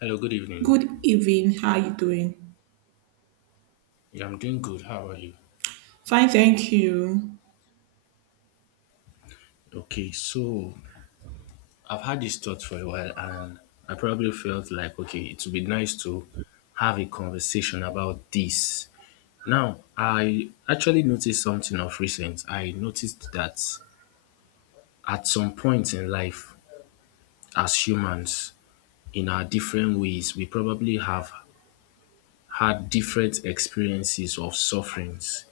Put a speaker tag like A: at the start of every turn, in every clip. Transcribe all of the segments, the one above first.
A: Hello, good evening.
B: Good evening. How are you doing?
A: Yeah, I'm doing good. How are you?
B: Fine, thank you.
A: Okay, so I've had this thought for a while and I probably felt like, okay, it would be nice to have a conversation about this. Now, I actually noticed something of recent. I noticed that at some point in life, as humans, in our different ways, we probably have had different experiences of sufferings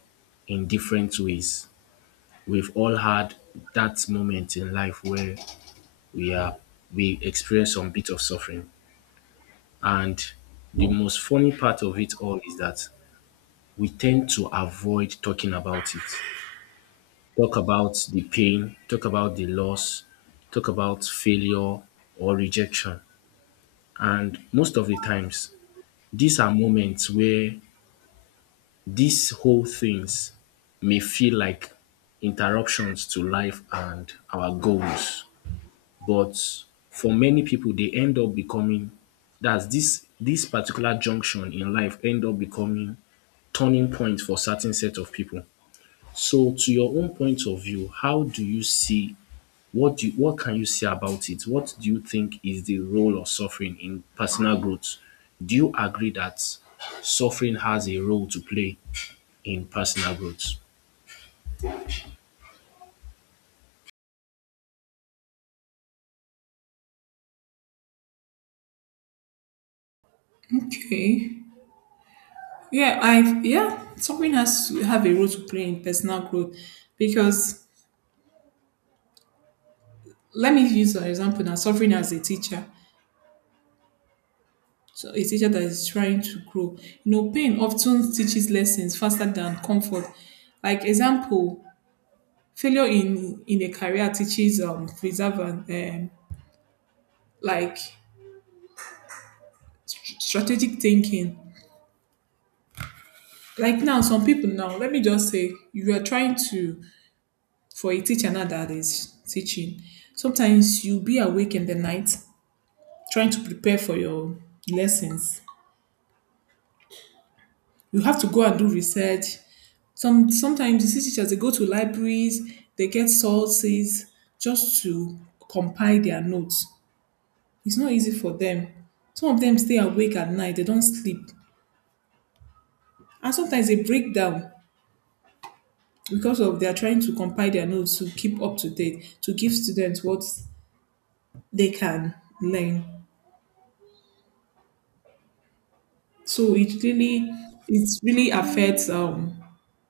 A: in different ways. We've all had that moment in life where we are we experience some bit of suffering. And the most funny part of it all is that we tend to avoid talking about it. Talk about the pain, talk about the loss, talk about failure or rejection. And most of the times, these are moments where these whole things may feel like interruptions to life and our goals. But for many people, they end up becoming that's this particular junction in life end up becoming turning point for certain set of people. So to your own point of view, how do you see what do you, what can you say about it? What do you think is the role of suffering in personal growth? Do you agree that suffering has a role to play in personal growth?
B: Okay. Yeah, suffering has to have a role to play in personal growth because let me use an example now. Suffering as a teacher, so a teacher that is trying to grow. You know, pain often teaches lessons faster than comfort. Like example, failure in a career teaches preserve and like strategic thinking. Like now, some people now, let me just say, you are trying to for a teacher now that is teaching, sometimes you'll be awake in the night trying to prepare for your lessons. You have to go and do research. Sometimes you see teachers they go to libraries, they get sources just to compile their notes. It's not easy for them. Some of them stay awake at night, they don't sleep. And sometimes they break down because of they are trying to compile their notes to keep up to date, to give students what they can learn. So it really affects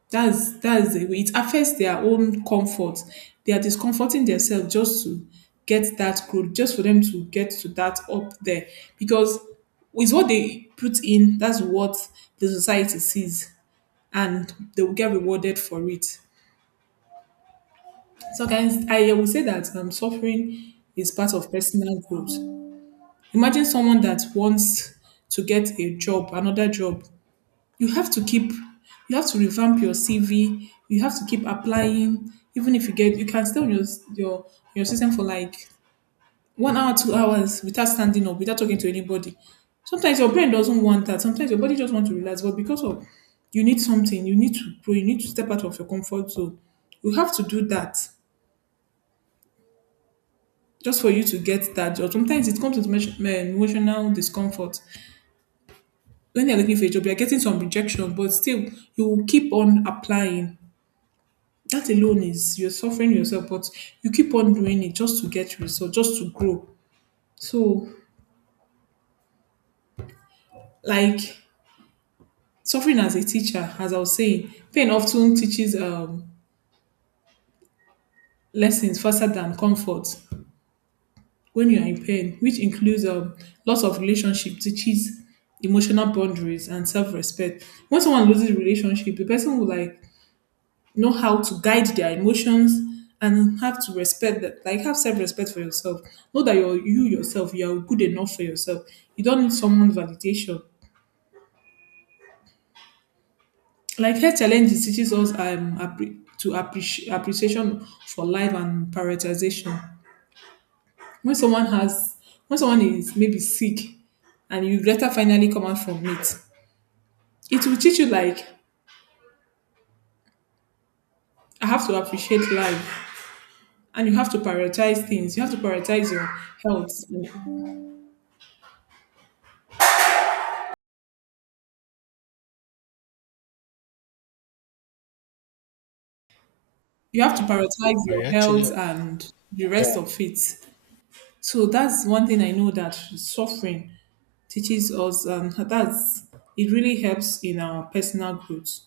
B: that's the way it affects their own comfort. They are discomforting themselves just to get that growth, just for them to get to that up there. Because with what they put in, that's what the society sees and they will get rewarded for it. So guys, I will say that suffering is part of personal growth. Imagine someone that wants to get a job, another job, you have to keep you have to revamp your cv, you have to keep applying. Even if you get, you can stay on your your your system for like 1 hour, 2 hours without standing up, without talking to anybody. Sometimes your brain doesn't want that, sometimes your body just want to relax, but because of you need something, you need to grow, you need to step out of your comfort zone, you have to do that just for you to get that job. Sometimes it comes with emotional discomfort. When you're looking for a job, you're getting some rejection, but still you will keep on applying. That alone is you're suffering yourself, but you keep on doing it just to get results, just to grow. So, like, suffering as a teacher, as I was saying, pain often teaches lessons faster than comfort. When you are in pain, which includes loss of relationship, teaches emotional boundaries and self-respect. When someone loses relationship, the person will, like, know how to guide their emotions and have to respect that, like have self-respect for yourself, know that you're you yourself, you're good enough for yourself, you don't need someone validation. Like health challenges teaches us to appreciation for life and prioritization. When someone has, when someone is maybe sick and you later finally come out from it, it will teach you, like, I have to appreciate life and you have to prioritize things. You have to prioritize your health,
A: I actually,
B: and the
A: yeah,
B: rest of it. So that's one thing I know that suffering teaches us, and that's it really helps in our personal growth.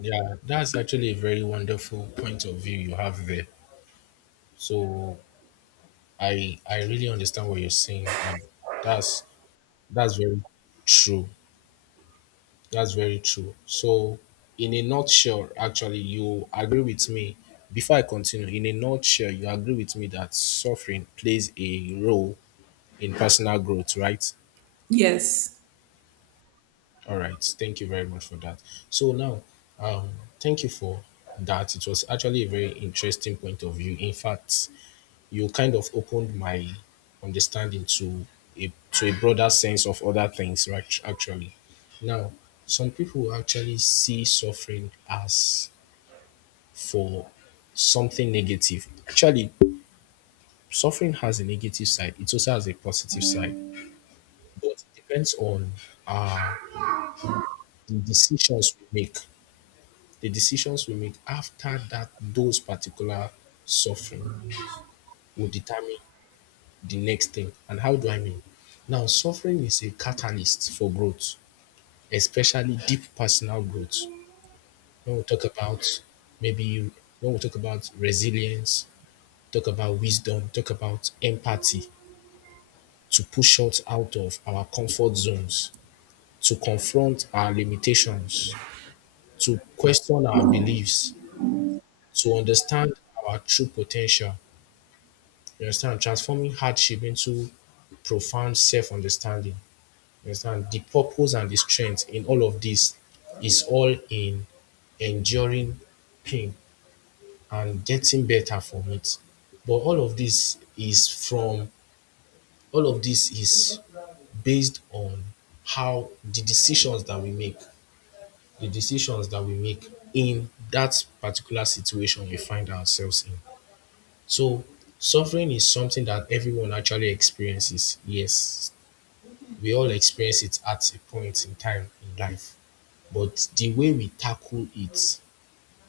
A: yeah, that's actually a very wonderful point of view you have there. So I really understand what you're saying, and that's that's very true. That's very true. So, in a nutshell, actually, you agree with me. Before I continue, in a nutshell, you agree with me that suffering plays a role in personal growth, right?
B: Yes,
A: All right. Thank you very much for that. So now, um, thank you for that. It was actually a very interesting point of view. In fact, you kind of opened my understanding to a broader sense of other things, right? Actually, now some people actually see suffering as for something negative. Actually, suffering has a negative side, it also has a positive side, but it depends on the decisions we make. The decisions we make after that, those particular suffering will determine the next thing. And how do I mean? Now, suffering is a catalyst for growth, especially deep personal growth. When we talk about maybe when we talk about resilience, talk about wisdom, talk about empathy, to push us out of our comfort zones, to confront our limitations, to question our beliefs, to understand our true potential. You understand? Transforming hardship into profound self understanding. You understand? The purpose and the strength in all of this is all in enduring pain and getting better from it. But all of this is based on how the decisions that we make, the decisions that we make in that particular situation we find ourselves in. So suffering is something that everyone actually experiences. Yes, we all experience it at a point in time in life. But the way we tackle it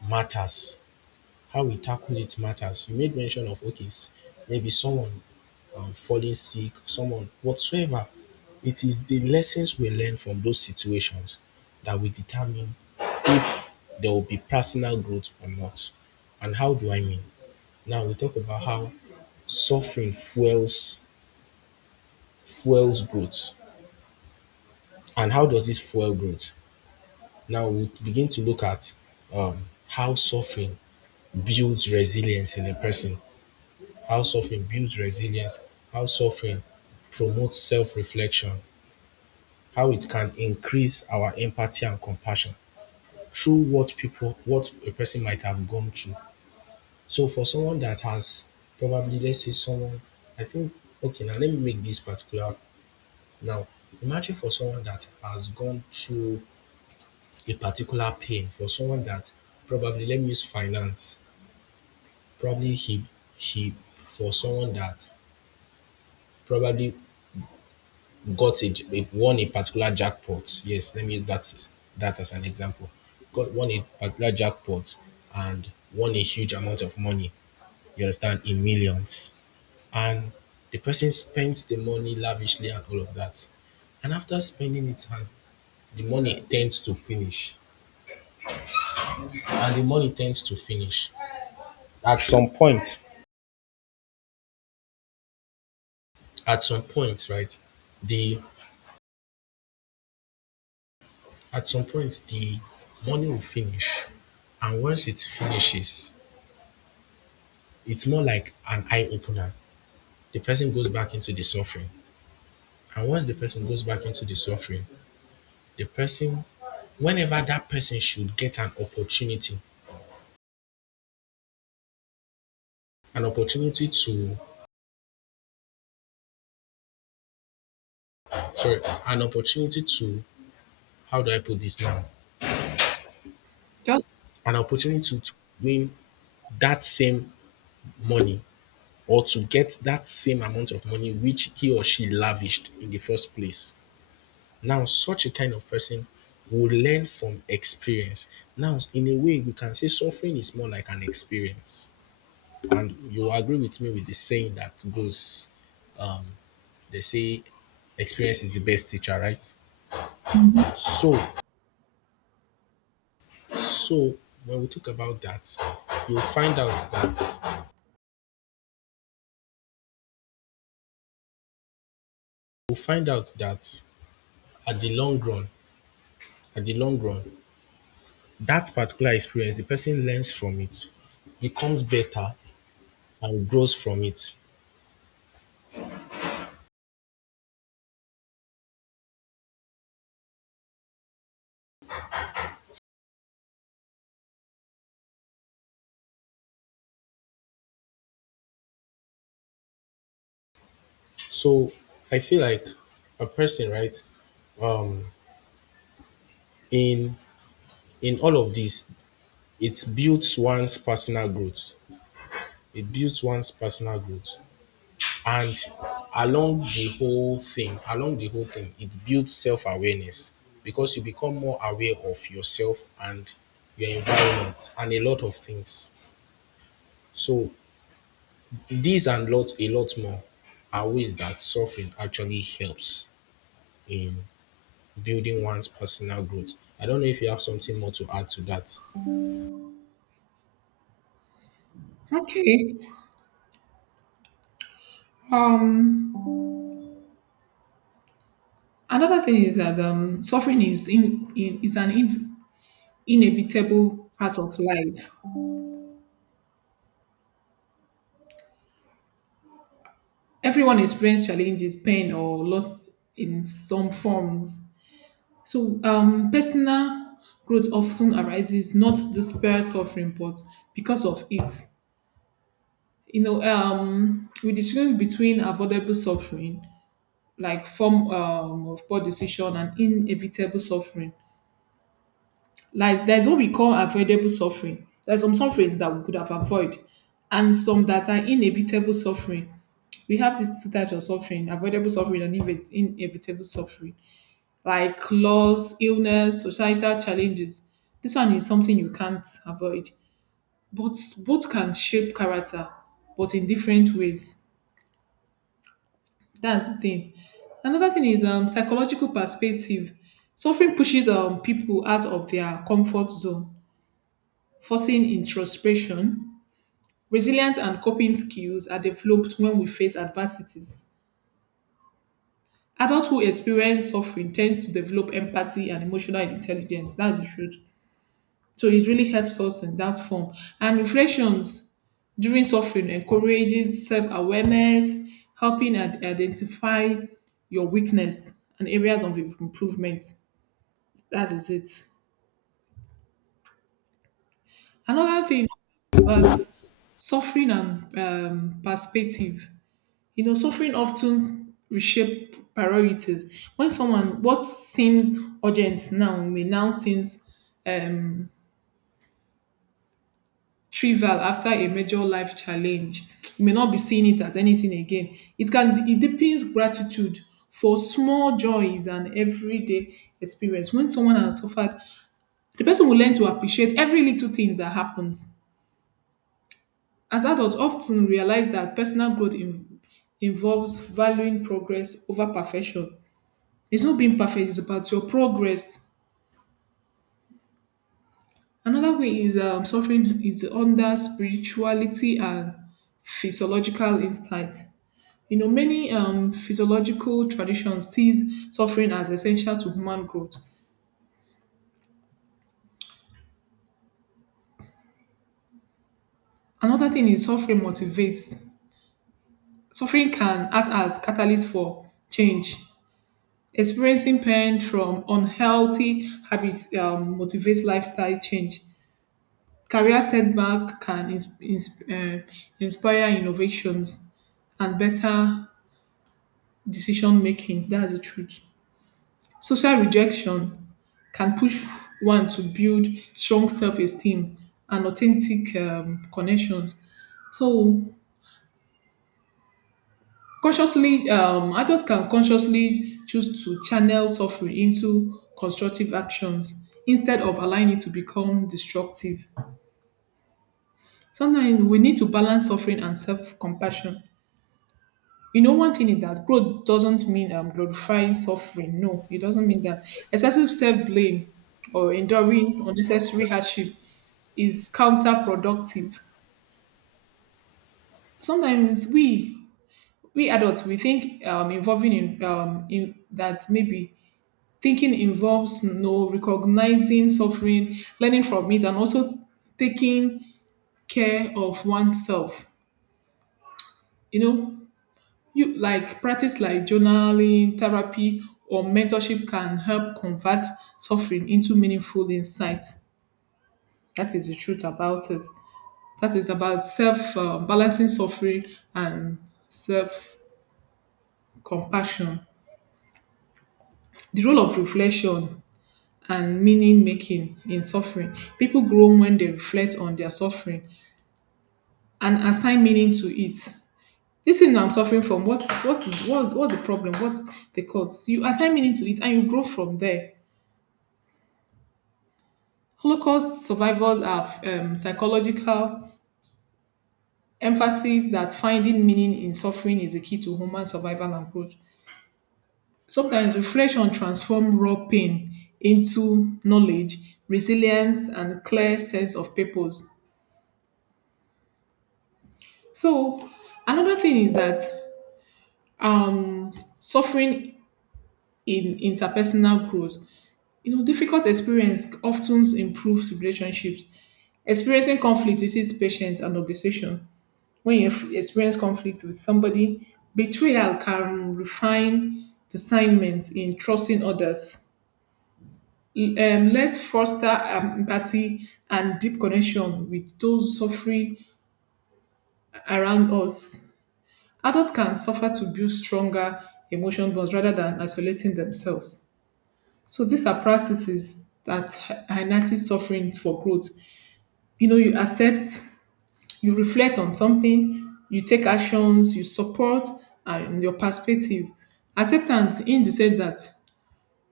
A: matters. How we tackle it matters. You made mention of, okay, maybe someone falling sick, someone whatsoever. It is the lessons we learn from those situations that will determine if there will be personal growth or not. And how do I mean? Now we talk about how suffering fuels growth. And how does this fuel growth? Now we begin to look at um, how suffering builds resilience in a person, how suffering builds resilience, how suffering promotes self reflection, how it can increase our empathy and compassion through what a person might have gone through. So for someone that has probably, let's say someone, I think, okay, now let me make this particular. Now, imagine for someone that has gone through a particular pain, for someone that probably, let me use finance, probably he, he, for someone that probably got it? It won a particular jackpot. Yes, let me use that as an example. Got won a particular jackpot and won a huge amount of money. You understand, in millions, and the person spends the money lavishly and all of that. And after spending it, and the money tends to finish, and the money tends to finish at some point. At some point, right? The At some point the money will finish, and once it finishes, it's more like an eye opener. The person goes back into the suffering. And once the person goes back into the suffering, the person, whenever that person should get an opportunity to, sorry, an opportunity to, how do I put this now?
B: just
A: An opportunity to win that same money or to get that same amount of money which he or she lavished in the first place. Now, such a kind of person will learn from experience. Now, in a way, we can say suffering is more like an experience. And you agree with me with the saying that goes, um, they say experience is the best teacher, right? So, so, when we talk about that, you'll find out that you'll find out that at the long run, at the long run, that particular experience, the person learns from it, becomes better, and grows from it. So I feel like a person, right? Um, in in all of this, it builds one's personal growth. It builds one's personal growth, and along the whole thing it builds self-awareness, because you become more aware of yourself and your environment and a lot of things. So these, and lot a lot more, are ways that suffering actually helps in building one's personal growth. I don't know if you have something more to add to that.
B: okay. Um, another thing is that suffering is in is an in, inevitable part of life. Everyone experiences challenges, pain, or loss in some form. So, personal growth often arises not despair suffering, but because of it. You know, we distinguish between avoidable suffering, like form of poor decision, and inevitable suffering. Like there's what we call avoidable suffering. There's some sufferings that we could have avoided, and some that are inevitable suffering. We have these two types of suffering: avoidable suffering and inevitable suffering. Like loss, illness, societal challenges. This one is something you can't avoid. But both can shape character, but in different ways. That's the thing. Another thing is psychological perspective. Suffering pushes people out of their comfort zone, forcing introspection. Resilience and coping skills are developed when we face adversities. Adults who experience suffering tend to develop empathy and emotional intelligence. That's the truth. So it really helps us in that form. And reflections during suffering encourages self-awareness, helping and identify your weakness and areas of improvement. That is it. Another thing about suffering and perspective. You know, suffering often reshape priorities. When someone what seems urgent now may now seems um, trivial after a major life challenge. You may not be seeing it as anything again. It deepens gratitude for small joys and everyday experience. When someone has suffered, the person will learn to appreciate every little thing that happens. As adults, often realize that personal growth involves valuing progress over perfection. It's not being perfect; it's about your progress. Another way is suffering is under spirituality and physiological insight. You know, many physiological traditions sees suffering as essential to human growth. Another thing is suffering motivates. Suffering can act as catalyst for change. Experiencing pain from unhealthy habits motivates lifestyle change. Career setback can inspire innovations and better decision making. That's the truth. Social rejection can push one to build strong self-esteem and authentic connections. So consciously, adults can consciously choose to channel suffering into constructive actions instead of allowing it to become destructive. Sometimes we need to balance suffering and self-compassion. You know, one thing is that growth doesn't mean glorifying suffering. No, it doesn't mean that. Excessive self-blame or enduring unnecessary hardship is counterproductive. Sometimes we adults we think involving in that, maybe thinking involves no recognizing suffering, learning from it, and also taking care of oneself. You know, you like practice like journaling, therapy, or mentorship can help convert suffering into meaningful insights. That is the truth about it. That is about self, balancing suffering and self compassion. The role of reflection and meaning making in suffering. People grow when they reflect on their suffering and assign meaning to it. This thing I'm suffering from, what's the problem? What's the cause? You assign meaning to it and you grow from there. Holocaust survivors have psychological emphasis that finding meaning in suffering is the key to human survival and growth. Sometimes reflection transforms raw pain into knowledge, resilience, and clear sense of purpose. So another thing is that um, suffering in interpersonal growth, you know, difficult experience often improves relationships. Experiencing conflict teaches patience and negotiation. When you experience conflict with somebody, betrayal can refine discernment in trusting others. Let's foster empathy and deep connection with those suffering around us. Adults can suffer to build stronger emotion bonds rather than isolating themselves. So these are practices that harnesses suffering for growth. You know, you accept, you reflect on something, you take actions, you support and your perspective. Acceptance in the sense that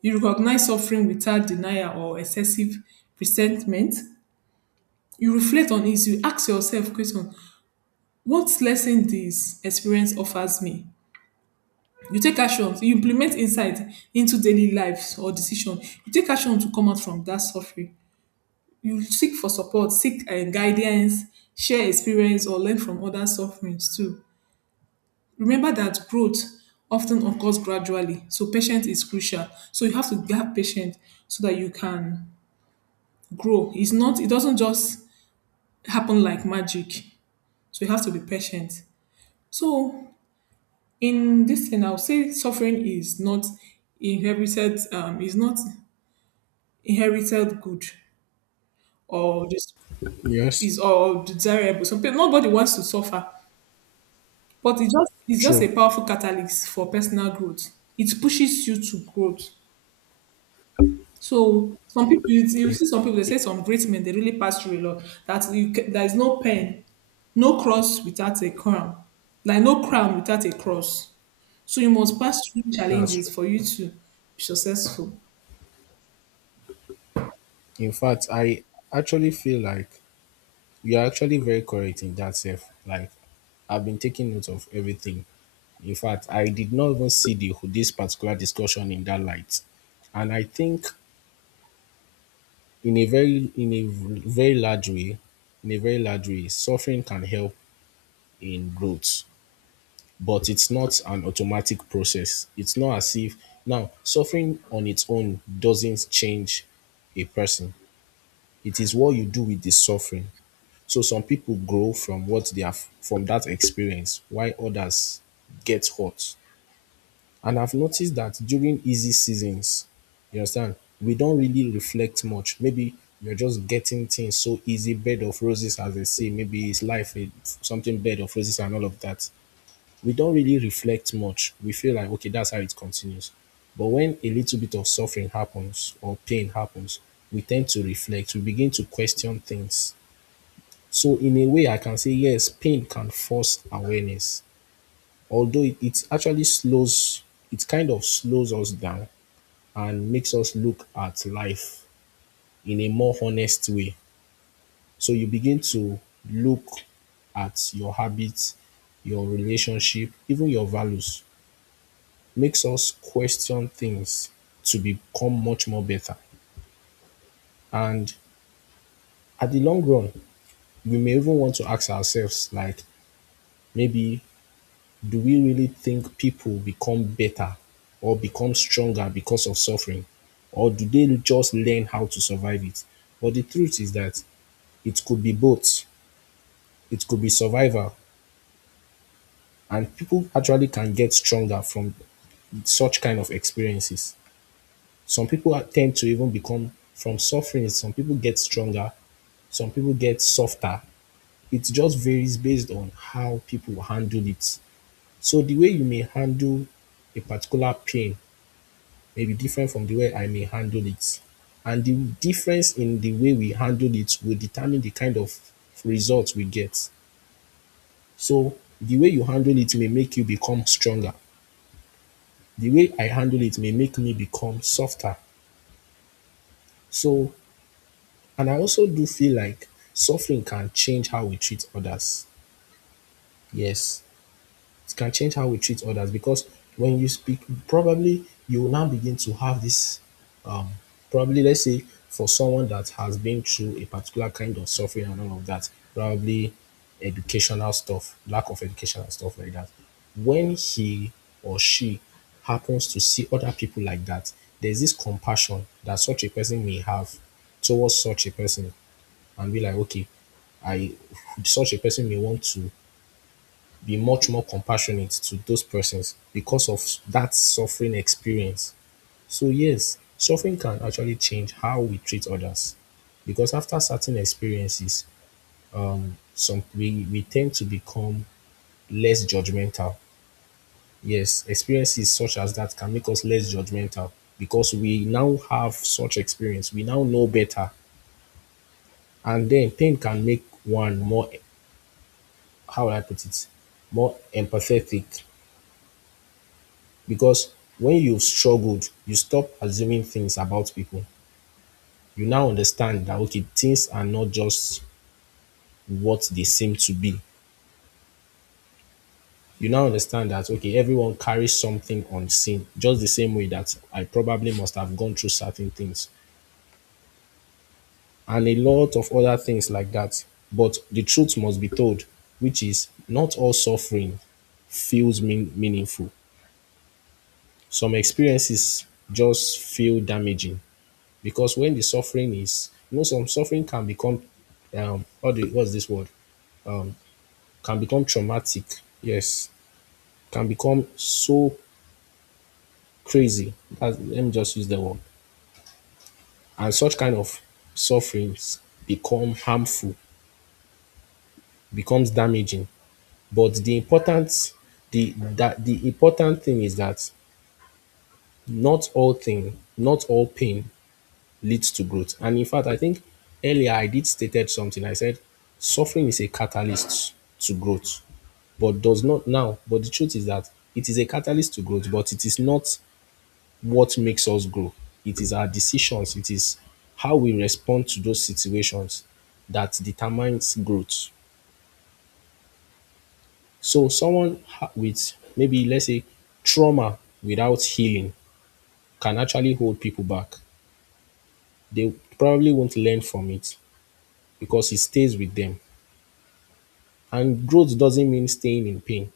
B: you recognize suffering without denial or excessive resentment. You reflect on it, you ask yourself question, what lesson this experience offers me? You take actions, you implement insight into daily lives or decision. You take action to come out from that suffering. You seek for support, seek guidance, share experience, or learn from other sufferings too. Remember that growth often occurs gradually, so patience is crucial. So you have to have patience so that you can grow. It's not, it doesn't just happen like magic. So you have to be patient. So in this thing, I'll say suffering is not inherited, good or just is
A: Yes,
B: or desirable. Some people, nobody wants to suffer, but it's just a
A: true.
B: powerful catalyst for personal growth. It pushes you to growth. So some people, you
A: In,
B: see some people they say some great men they really pass through a lot. There is no pen, no cross without a crown, like no crown without a cross. So you must pass through
A: that's true.
B: challenges for you to be successful.
A: In fact, I actually feel like you're actually very correct in that self. Like, I've been taking note of everything. In fact, I did not even see the this particular discussion in that light. And I think in a very in a very large way, in a very large way, suffering can help in growth, but it's not an automatic process. It's not as if now suffering on its own doesn't change a person. It is what you do with the suffering. So some people grow from what they have from that experience, while others get hurt. And I've noticed that during easy seasons, you understand, we don't really reflect much. Maybe you're just getting things so easy, bed of roses, as they say. Maybe it's life, something bed of roses, and all of that. We don't really reflect much. We feel like, okay, that's how it continues. But when a little bit of suffering happens or pain happens, we tend to reflect, we begin to question things. So in a way, I can say yes, pain can force awareness, although it actually slows, it kind of slows us down and makes us look at life in a more honest way. So you begin to look at your habits, your relationship, even your values, makes us question things to become much more better. And at the long run, we may even want to ask ourselves, like, maybe do we really think people become better or become stronger because of suffering? Or do they just learn how to survive it? But the truth is that it could be both. It could be survival, and people actually can get stronger from such kind of experiences. Some tend to even become from suffering, some people get stronger, some people get softer. It just varies based on how people handle it. So the way you may handle a particular pain may be different from the way I may handle it. And the difference in the way we handle it will determine the kind of results we get. So the way you handle it may make you become stronger. The way I handle it may make me become softer. So, and I also do feel like suffering can change how we treat others. Yes, it can change how we treat others because when you speak, probably you will now begin to have this Probably, let's say, for someone that has been through a particular kind of suffering and all of that, probably educational stuff, lack of education and stuff like that. When he or she happens to see other people like that, there's this compassion that such a person may have towards such a person, and be like, okay, I such a person may want to be much more compassionate to those persons because of that suffering experience. So yes, suffering can actually change how we treat others because after certain experiences, we tend to become less judgmental. Yes, experiences such as that can make us less judgmental because we now have such experience. We now know better. And then pain can make one more, how will I put it, more empathetic, because when you've struggled, you stop assuming things about people. You now understand that, okay, things are not just what they seem to be. You now understand that, okay, everyone carries something unseen, just the same way that I probably must have gone through certain things and a lot of other things like that. But the truth must be told, which is not all suffering feels meaningful. Some experiences just feel damaging because when the suffering is, you know, some suffering can become, what's this word? Can become traumatic. Yes, can become so crazy. Let me just use the word. And such kind of sufferings become harmful, becomes damaging. But the the important thing is that not all pain leads to growth. And in fact, I think earlier I did stated something. I said suffering is a catalyst to growth, but does not now. But the truth is that it is a catalyst to growth, but it is not what makes us grow. It is our decisions, it is how we respond to those situations that determines growth. So with maybe let's say trauma without healing can actually hold people back. They probably won't learn from it because it stays with them. And growth doesn't mean staying in pain.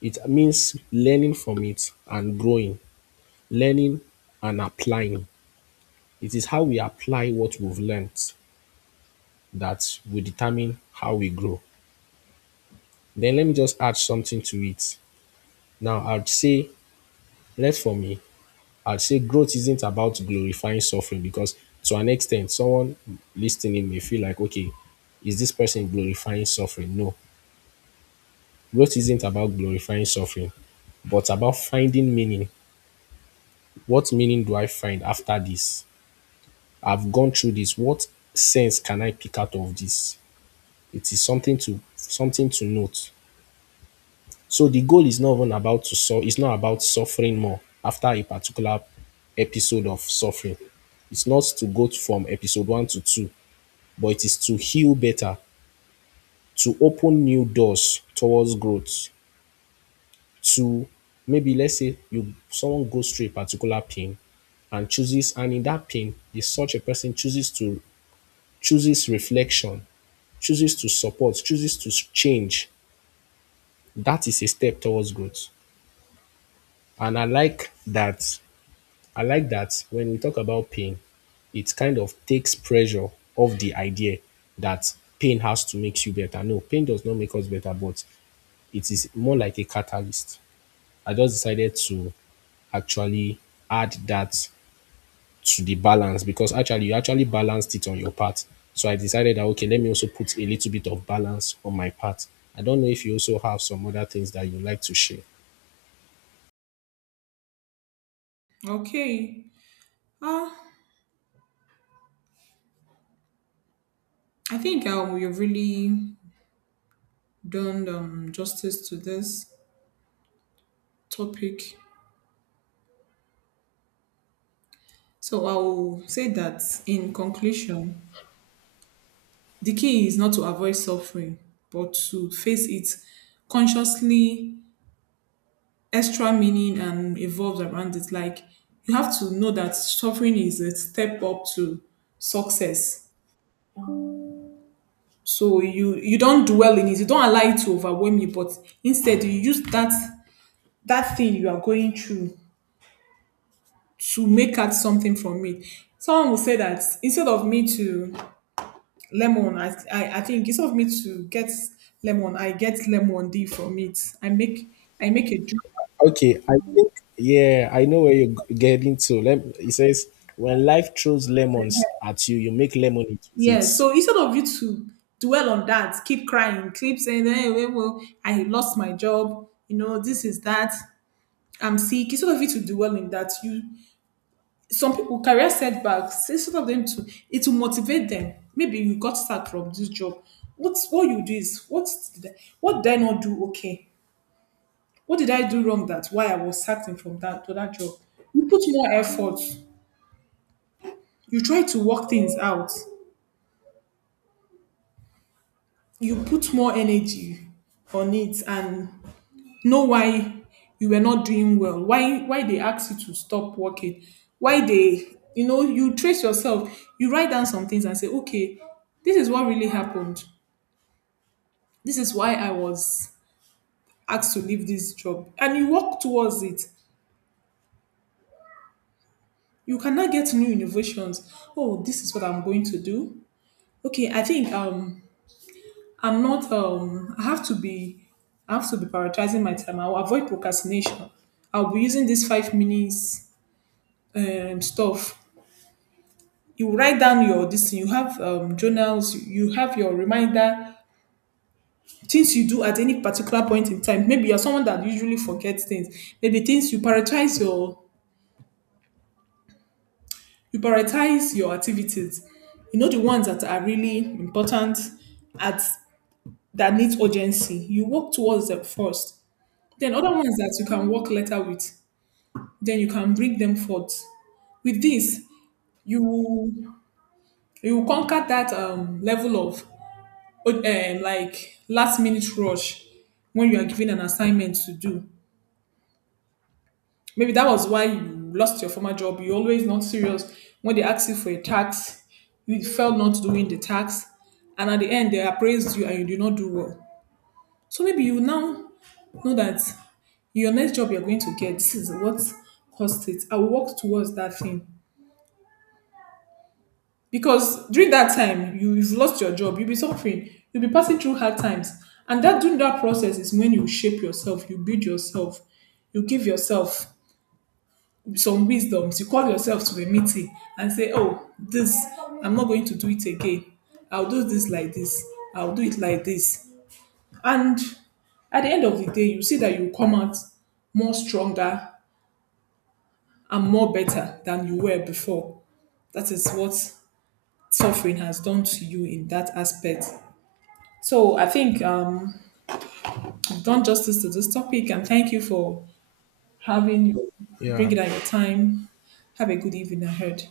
A: It means learning from it and growing, learning and applying. It is how we apply what we've learned that will determine how we grow. Then let me just add something to it. Now, I'd say, left for me, I'd say growth isn't about glorifying suffering because to an extent, someone listening may feel like, okay, is this person glorifying suffering? No, growth isn't about glorifying suffering, but about finding meaning. What meaning do I find after this? I've gone through this. What sense can I pick out of this? It is something to note. So the goal is not even about to so it's not about suffering more after a particular episode of suffering. It's not to go from episode one to two, but it is to heal better, to open new doors towards growth, to maybe let's say you someone goes through a particular pain, and chooses, and in that pain is such a person chooses reflection, chooses to support, chooses to change, that is a step towards growth. And I like that when we talk about pain, it kind of takes pressure off the idea that pain has to make you better. No, pain does not make us better, but it is more like a catalyst. I just decided to actually add that to the balance because actually you actually balanced it on your part. So I decided that okay, let me also put a little bit of balance on my part. I don't know if you also have some other things that you like to share.
B: Okay. Ah, I think you've really done justice to this topic. So I will say that in conclusion, the key is not to avoid suffering, but to face it consciously, extra meaning, and evolve around it. Like you have to know that suffering is a step up to success. So you don't dwell in it, you don't allow it to overwhelm you, but instead you use that thing you are going through to make out something from it. Someone will say that instead of me to lemon, I think instead of me to get lemon, I get lemon from it. I make a drink.
A: Okay, I think yeah, I know where you're getting to. It says, when life throws lemons at you, you make lemonade with it.
B: Yeah. So instead of you to dwell on that, keep crying, keep saying, hey, well, I lost my job, you know, this is that, I'm sick. Instead of you to dwell in that, you some people career setbacks say some of them too. It will motivate them. Maybe you got sacked from this job. What you do is did I, what did I not do? Okay, what did I do wrong that why I was sacked in from that to that job? You put more effort, you try to work things out, you put more energy on it, and know why you were not doing well, why they asked you to stop working, why they, you know, you trace yourself, you write down some things and say, okay, this is what really happened, this is why I was asked to leave this job, and you walk towards it. You cannot get new innovations. Oh, this is what I'm going to do. Okay, I think I'm not I have to be prioritizing my time. I'll avoid procrastination. I'll be using this 5 minutes stuff. You write down your this thing, you have journals, you have your reminder, things you do at any particular point in time. Maybe you're someone that usually forgets things. Maybe things you prioritize your activities. You know the ones that are really important at that needs urgency, you work towards them first. Then other ones that you can work later with, then you can bring them forth. With this, you you conquer that level of like last minute rush when you are given an assignment to do. Maybe that was why you lost your former job. You're always not serious. When they ask you for a tax, you felt not doing the tax. And at the end, they appraised you and you did not do well. So maybe you now know that your next job you're going to get, this is what caused it. I will work towards that thing. Because during that time, you've lost your job, you'll be suffering, you'll be passing through hard times, and that during that process is when you shape yourself, you build yourself, you give yourself some wisdoms, you call yourself to a meeting and say, oh, this I'm not going to do it again. I'll do this like this, I'll do it like this, and at the end of the day, you see that you come out more stronger and more better than you were before. That is what suffering has done to you in that aspect. So I think I've done justice to this topic, and thank you for having your
A: Yeah,
B: bringing out your time. Have a good evening ahead.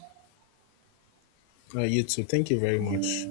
A: you too. Thank you very much.